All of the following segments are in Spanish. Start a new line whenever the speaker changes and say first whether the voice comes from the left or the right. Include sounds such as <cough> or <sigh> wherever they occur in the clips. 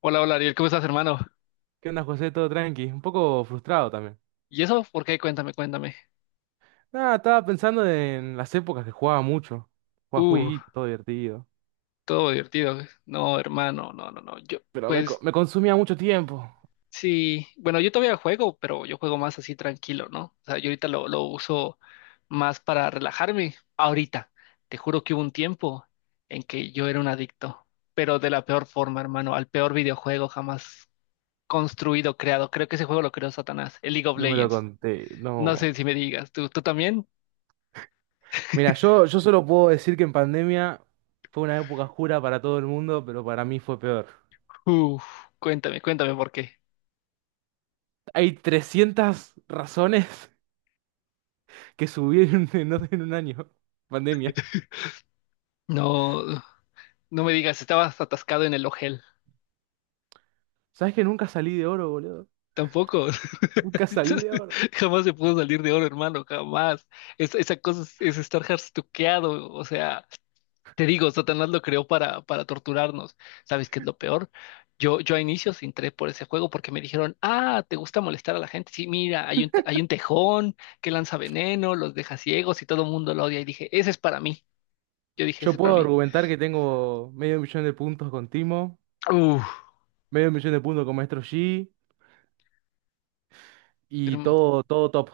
left: Hola, hola Ariel, ¿cómo estás, hermano?
right: ¿Qué onda, José? Todo tranqui. Un poco frustrado también.
left: ¿Y eso? ¿Por qué? Cuéntame, cuéntame.
right: Nada, estaba pensando en las épocas que jugaba mucho. Jugaba
left: Uh,
right: jueguito, todo divertido.
left: Todo divertido. No, hermano, no, no, no. Yo,
right: Pero
left: pues
right: me consumía mucho tiempo.
left: sí, bueno, yo todavía juego, pero yo juego más así tranquilo, ¿no? O sea, yo ahorita lo uso más para relajarme. Ahorita, te juro que hubo un tiempo en que yo era un adicto, pero de la peor forma, hermano, al peor videojuego jamás construido, creado. Creo que ese juego lo creó Satanás, el League of
right: No me lo
left: Legends.
right: conté,
left: No
right: no.
left: sé si me digas, ¿tú también?
right: Mira, yo solo puedo decir que en pandemia fue una época oscura para todo el mundo, pero para mí fue peor.
left: Uf, cuéntame, cuéntame por qué.
right: Hay 300 razones <laughs> que subí en un año. <laughs> Pandemia.
left: No, no me digas, estabas atascado en el Ojel.
right: ¿Sabes que nunca salí de oro, boludo?
left: Tampoco.
right: Nunca salí de oro.
left: <laughs> Jamás se pudo salir de oro, hermano, jamás. Esa cosa es estar harstuqueado. O sea, te digo, Satanás lo creó para torturarnos. ¿Sabes qué es lo peor? Yo a inicios entré por ese juego porque me dijeron, ah, ¿te gusta molestar a la gente? Sí, mira, hay un tejón que lanza veneno, los deja ciegos y todo el mundo lo odia. Y dije, ese es para mí. Yo dije, ese
right: Yo
left: es para
right: puedo
left: mí.
right: argumentar que tengo 500.000 de puntos con Timo.
left: Uf,
right: 500.000 de puntos con Maestro Yi y todo top.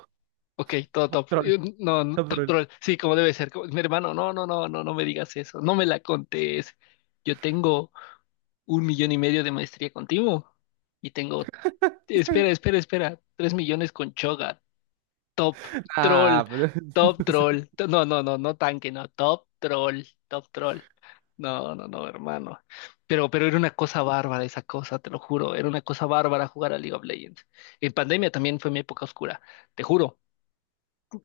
left: ok, todo
right: Top
left: top.
right: troll,
left: No, no,
right: Top
left: top
right: troll.
left: troll. Sí, como debe ser. Mi hermano, no, no, no, no, no me digas eso. No me la contés. Yo tengo 1.5 millones de maestría contigo. Y tengo, espera, espera, espera. 3 millones con Choga. Top
right: <laughs>
left: troll.
right: Ah, pero- <laughs>
left: Top
right: no sé.
left: troll. No, no, no, no tanque, no. Top troll. Top troll. No, no, no, hermano. Pero era una cosa bárbara esa cosa, te lo juro. Era una cosa bárbara jugar a League of Legends. En pandemia también fue mi época oscura, te juro.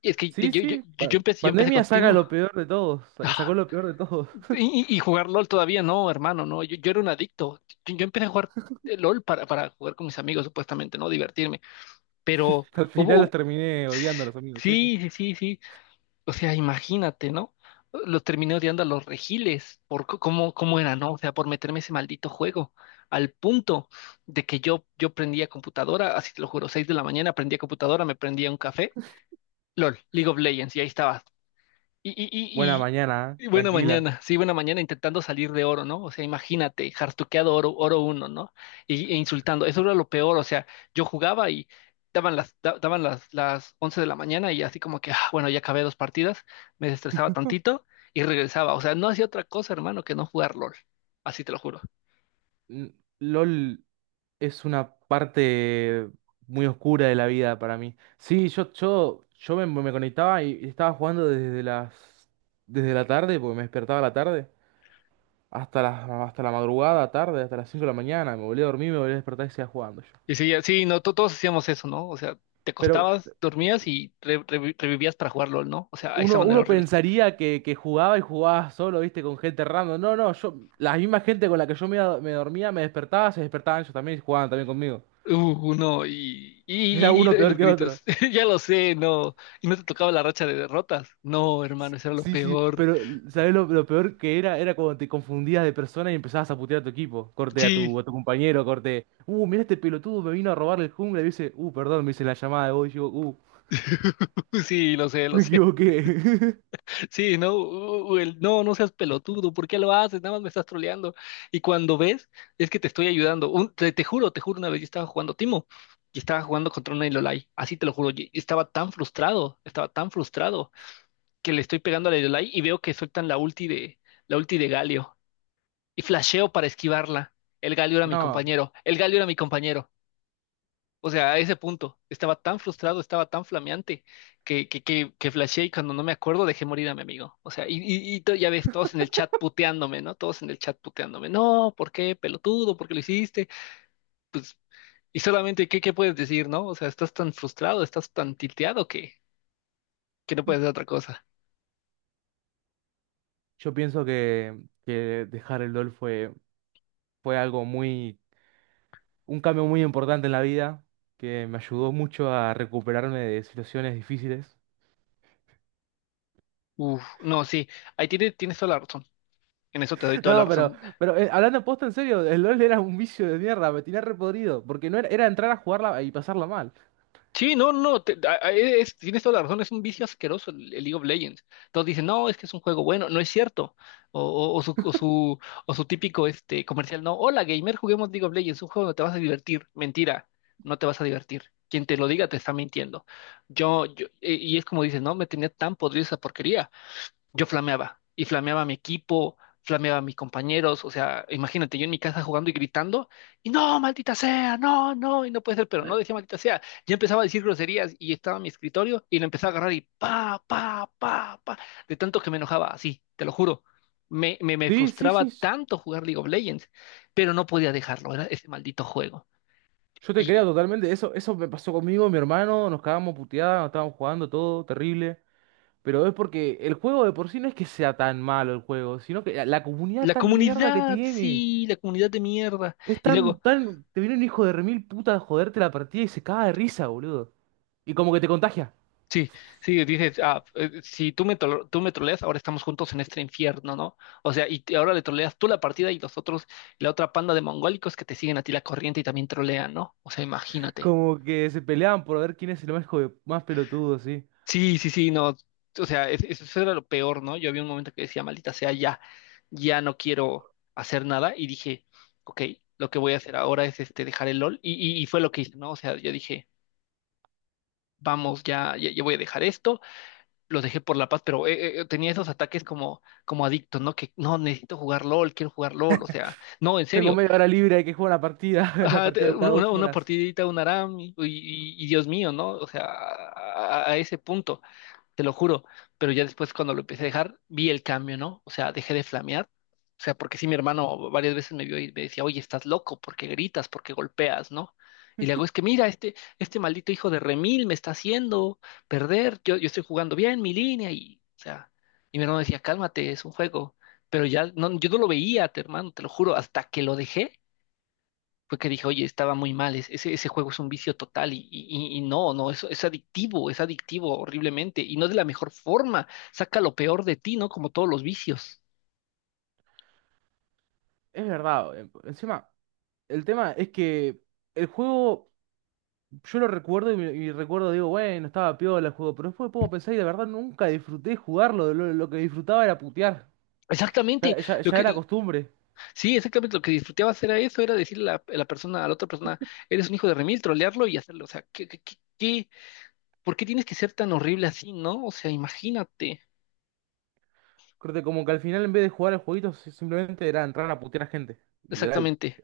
left: Es que te-
right: Sí,
left: yo, yo,
right: sí.
left: yo, yo empecé, yo empecé con
right: Pandemia saca
left: Timo.
right: lo peor de todos. Sacó
left: Ah,
right: lo peor de todos.
left: Y jugar LOL todavía no, hermano, no. Yo era un adicto. Yo empecé a jugar LOL para jugar con mis amigos, supuestamente, ¿no? Divertirme. Pero
right: <laughs> Al
left: hubo,
right: final los
left: hubo-
right: terminé odiando a los amigos, sí.
left: sí, sí, sí, sí. O sea, imagínate, ¿no? Los terminé odiando a los regiles por cómo era, ¿no? O sea, por meterme ese maldito juego. Al punto de que yo prendía computadora, así te lo juro, 6 de la mañana prendía computadora, me prendía un café, LOL, League of Legends, y ahí estaba. Y, y,
right: Buena
left: y,
right: mañana,
left: y,
right: ¿eh?
left: y buena
right: Tranquila.
left: mañana, sí, buena mañana intentando salir de oro, ¿no? O sea, imagínate, jartuqueado oro, uno, ¿no? E insultando, eso era lo peor, o sea, yo jugaba y daban las 11 de la mañana y así como que, ah, bueno, ya acabé dos partidas, me estresaba tantito y regresaba, o sea, no hacía otra cosa, hermano, que no jugar LOL, así te lo juro.
right: N- LOL es una parte muy oscura de la vida para mí. Sí, me conectaba y estaba jugando desde la tarde, porque me despertaba a la tarde, hasta la madrugada, tarde, hasta las 5 de la mañana. Me volví a dormir, me volví a despertar y seguía jugando yo.
left: Y sí, sí, no, todos hacíamos eso, ¿no? O sea, te
right: Pero
left: acostabas, dormías y revivías para jugar LOL, ¿no? O sea, a esa
right: uno,
left: manera
right: uno
left: horrible.
right: pensaría que jugaba y jugaba solo, viste, con gente random. No, no, yo, la misma gente con la que me dormía, me despertaba, se despertaban ellos también y jugaban también conmigo.
left: No, y,
right: <laughs> Era
left: y, y-
right: uno
left: y
right: peor
left: los
right: que
left: gritos.
right: otro.
left: <laughs> Ya lo sé, no. Y no te tocaba la racha de derrotas. No, hermano, eso era lo
right: Sí, sí,
left: peor.
right: pero ¿sabés lo peor que era? Era cuando te confundías de persona y empezabas a putear a tu equipo. Corte a tu,
left: Sí,
right: a tu compañero, corte. Mira este pelotudo me vino a robar el jungla y dice, perdón, me hice la llamada de vos y digo,
left: <laughs> sí, lo sé, lo
right: me
left: sé.
right: equivoqué.
left: <laughs> Sí, no, no, no seas pelotudo. ¿Por qué lo haces? Nada más me estás troleando. Y cuando ves, es que te estoy ayudando. Te juro, te juro, una vez yo estaba jugando Timo y estaba jugando contra una Iolai. Así te lo juro. Y estaba tan frustrado, estaba tan frustrado que le estoy pegando a la Iolai y veo que sueltan la ulti de Galio. Y flasheo para esquivarla. El Galio
right: <laughs>
left: era mi
right: No.
left: compañero, el Galio era mi compañero. O sea, a ese punto, estaba tan frustrado, estaba tan flameante que flasheé y cuando no me acuerdo dejé morir a mi amigo. O sea, ya ves, todos en el chat puteándome, ¿no? Todos en el chat puteándome. No, ¿por qué, pelotudo? ¿Por qué lo hiciste? Pues, y solamente, ¿qué puedes decir, no? O sea, estás tan frustrado, estás tan tilteado que no puedes hacer otra cosa.
right: Yo pienso que dejar el LOL fue, fue algo muy, un cambio muy importante en la vida, que me ayudó mucho a recuperarme de situaciones difíciles. <laughs>
left: Uf, no, sí, ahí tienes toda la razón. En eso te doy toda la
right: No,
left: razón.
right: pero hablando posta en serio, el LOL era un vicio de mierda, me tenía repodrido, porque no era, era entrar a jugarla y pasarla mal.
left: Sí, no, no, no, tienes toda la razón, es un vicio asqueroso el League of Legends. Todos dicen, no, es que es un juego bueno, no es cierto. O, o- o su, o, su, o su típico este, comercial, no, hola gamer, juguemos League of Legends, un juego donde te vas a divertir. Mentira, no te vas a divertir. Quien te lo diga te está mintiendo. Y es como dices, no, me tenía tan podrida esa porquería yo flameaba y flameaba a mi equipo, flameaba a mis compañeros, o sea, imagínate, yo en mi casa jugando y gritando, y no, maldita sea, no, no, y no puede ser, pero no decía maldita sea, ya empezaba a decir groserías y estaba en mi escritorio y lo empezaba a agarrar y pa, pa, pa, pa, de tanto que me enojaba, así, te lo juro. Me
right: Sí, sí,
left: frustraba
right: sí, s-
left: tanto jugar League of Legends, pero no podía dejarlo, era ese maldito juego.
right: yo te creo
left: Y
right: totalmente, eso me pasó conmigo, mi hermano, nos cagábamos puteadas, nos estábamos jugando todo, terrible. Pero es porque el juego de por sí no es que sea tan malo el juego, sino que la comunidad
left: la
right: tan mierda que
left: comunidad,
right: tiene.
left: sí, la comunidad de mierda.
right: Es
left: Y
right: tan,
left: luego,
right: tan. Te viene un hijo de remil puta a joderte la partida y se caga de risa, boludo. Y como que te contagia.
left: sí, sí, dices, ah, si tú me troleas, ahora estamos juntos en este infierno, ¿no? O sea, y ahora le troleas tú la partida y los otros, la otra panda de mongólicos que te siguen a ti la corriente y también trolean, ¿no? O sea, imagínate.
right: Como que se peleaban por ver quién es el más, más pelotudo, sí.
left: Sí, sí, sí, no. O sea, eso era lo peor, ¿no? Yo había un momento que decía, maldita sea, ya, ya no quiero hacer nada y dije, ok, lo que voy a hacer ahora es este, dejar el LOL y fue lo que hice, ¿no? O sea, yo dije, vamos, ya, ya, ya voy a dejar esto lo dejé por la paz, pero tenía esos ataques como, como adicto, ¿no? Que no, necesito jugar LOL, quiero jugar LOL, o sea, no, en
right: Tengo
left: serio.
right: media hora
left: <laughs>
right: libre, hay que jugar la partida. <laughs> La
left: Ajá,
right: partida
left: te-
right: dura
left: una,
right: dos
left: una
right: horas.
left: partidita, un ARAM, y Dios mío, ¿no? O sea, a ese punto te lo juro. Pero ya después cuando lo empecé a dejar, vi el cambio, ¿no? O sea, dejé de flamear. O sea, porque sí, mi hermano varias veces me vio y me decía, oye, estás loco, porque gritas, porque golpeas, ¿no? Y le hago, es que mira, este maldito hijo de Remil me está haciendo perder, yo estoy jugando bien mi línea y, o sea, y mi hermano decía, cálmate, es un juego. Pero ya, no, yo no lo veía, hermano, te lo juro, hasta que lo dejé fue que dije, oye, estaba muy mal, ese juego es un vicio total y no, no, eso es adictivo horriblemente y no de la mejor forma, saca lo peor de ti, ¿no? Como todos los vicios.
right: Es verdad. Encima, el tema es que el juego, yo lo recuerdo y, y recuerdo, digo, bueno, estaba piola el juego, pero después me pongo a pensar y de verdad nunca disfruté jugarlo. Lo que disfrutaba era putear.
left: Exactamente,
right: Ya, ya
left: lo
right: ya
left: que,
right: era costumbre.
left: sí, exactamente lo que disfrutaba hacer a eso era decirle a la, persona, a la otra persona, eres un hijo de remil, trolearlo y hacerlo, o sea, por qué tienes que ser tan horrible así, ¿no? O sea, imagínate,
right: Creo que como que al final en vez de jugar el jueguito simplemente era entrar a putear a gente, literal.
left: exactamente,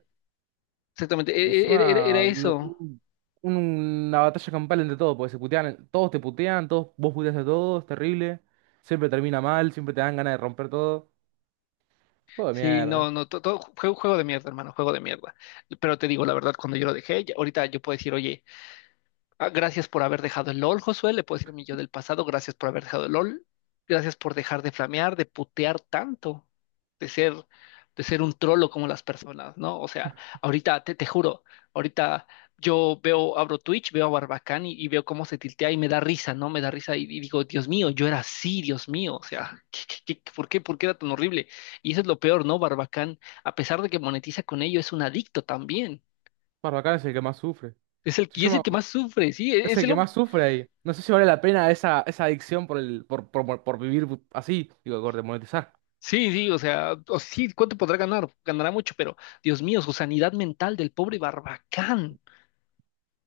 left: exactamente,
right: Y
left: era
right: encima
left: eso.
right: una batalla campal entre todos, porque se putean, todos te putean, todos, vos puteas a todos, terrible. Siempre termina mal, siempre te dan ganas de romper todo. Juego de
left: Sí,
right: mierda.
left: no, no, todo, juego, juego de mierda, hermano, juego de mierda. Pero te digo la verdad, cuando yo lo dejé, ahorita yo puedo decir, oye, ah, gracias por haber dejado el LOL, Josué. Le puedo decir a mi yo del pasado, gracias por haber dejado el LOL. Gracias por dejar de flamear, de putear tanto, de ser, de ser un trolo como las personas, ¿no? O sea, ahorita, te juro, ahorita yo veo, abro Twitch, veo a Barbacán y veo cómo se tiltea y me da risa, ¿no? Me da risa y digo, Dios mío, yo era así, Dios mío. O sea, por qué era tan horrible? Y eso es lo peor, ¿no? Barbacán, a pesar de que monetiza con ello, es un adicto también.
right: Barbacana es el que más sufre.
left: Es el,
right: Si
left: y
right: yo
left: es el
right: ma-
left: que más sufre, sí, e,
right: Es
left: es
right: el que
left: el,
right: más sufre ahí. No sé si vale la pena esa, esa adicción por el, por vivir así, digo, por monetizar.
left: sí, sí, o sea, o sí, ¿cuánto podrá ganar? Ganará mucho, pero Dios mío, su sanidad mental del pobre Barbacán.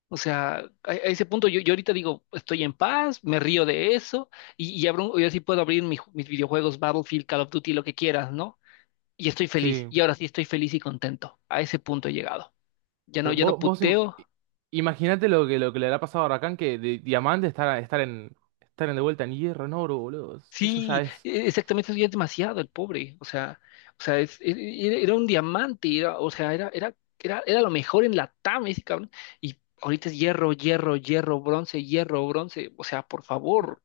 left: O sea, a ese punto yo ahorita digo, estoy en paz, me río de eso, y abro, yo sí puedo abrir mi mis videojuegos, Battlefield, Call of Duty, lo que quieras, ¿no? Y estoy feliz,
right: Sí.
left: y ahora sí estoy feliz y contento. A ese punto he llegado. Ya no,
right: Pero
left: ya no puteo,
right: imagínate lo que le habrá pasado a Rakan que de diamante estar en de vuelta en hierro, en oro, boludo. Eso ya
left: sí,
right: es.
left: exactamente, eso ya es demasiado el pobre, o sea, era un diamante, era, o sea, era lo mejor en la TAM ese cabrón, y ahorita es hierro, hierro, hierro, bronce, o sea, por favor,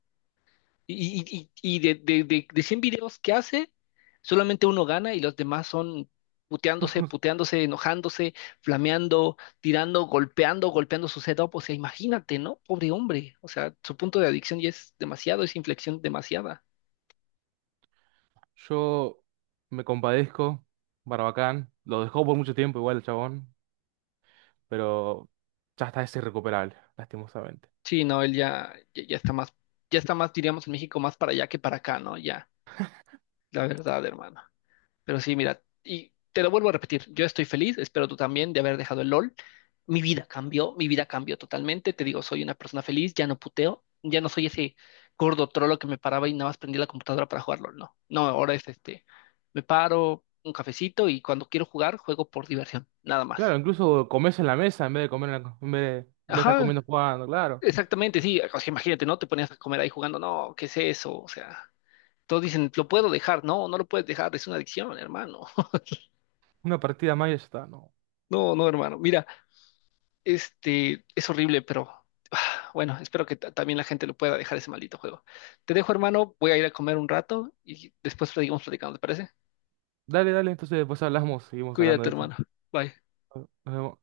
left: y de 100 videos que hace, solamente uno gana y los demás son puteándose, puteándose, enojándose, flameando, tirando, golpeando, golpeando su setup, o sea, imagínate, ¿no? Pobre hombre, o sea, su punto de adicción ya es demasiado, es inflexión demasiada.
right: Yo me compadezco, Barbacán. Lo dejó por mucho tiempo igual el chabón, pero ya está, es irrecuperable, lastimosamente.
left: Sí, no, él ya, ya, ya está más, diríamos en México, más para allá que para acá, ¿no? Ya, la verdad, hermano. Pero sí, mira, y te lo vuelvo a repetir, yo estoy feliz, espero tú también de haber dejado el LOL. Mi vida cambió totalmente, te digo, soy una persona feliz, ya no puteo, ya no soy ese gordo trolo que me paraba y nada más prendía la computadora para jugar LOL, no. No, ahora es este, me paro, un cafecito y cuando quiero jugar, juego por diversión, nada más.
right: Claro, incluso comes en la mesa en vez en vez de estar
left: Ajá,
right: comiendo jugando, claro.
left: exactamente, sí, o sea, imagínate, ¿no? Te ponías a comer ahí jugando, no, ¿qué es eso? O sea... Todos dicen, lo puedo dejar. No, no lo puedes dejar, es una adicción, hermano. <laughs>
right: Una partida más y ya está, no.
left: No, no, hermano. Mira, este es horrible, pero <sighs> ah, bueno, espero que también la gente lo pueda dejar ese maldito juego. Te dejo, hermano, voy a ir a comer un rato y después seguimos platicando, ¿te parece?
right: Dale, dale, entonces después hablamos, seguimos hablando
left: Cuídate,
right: de esto.
left: hermano. Bye.
right: Nos vemos.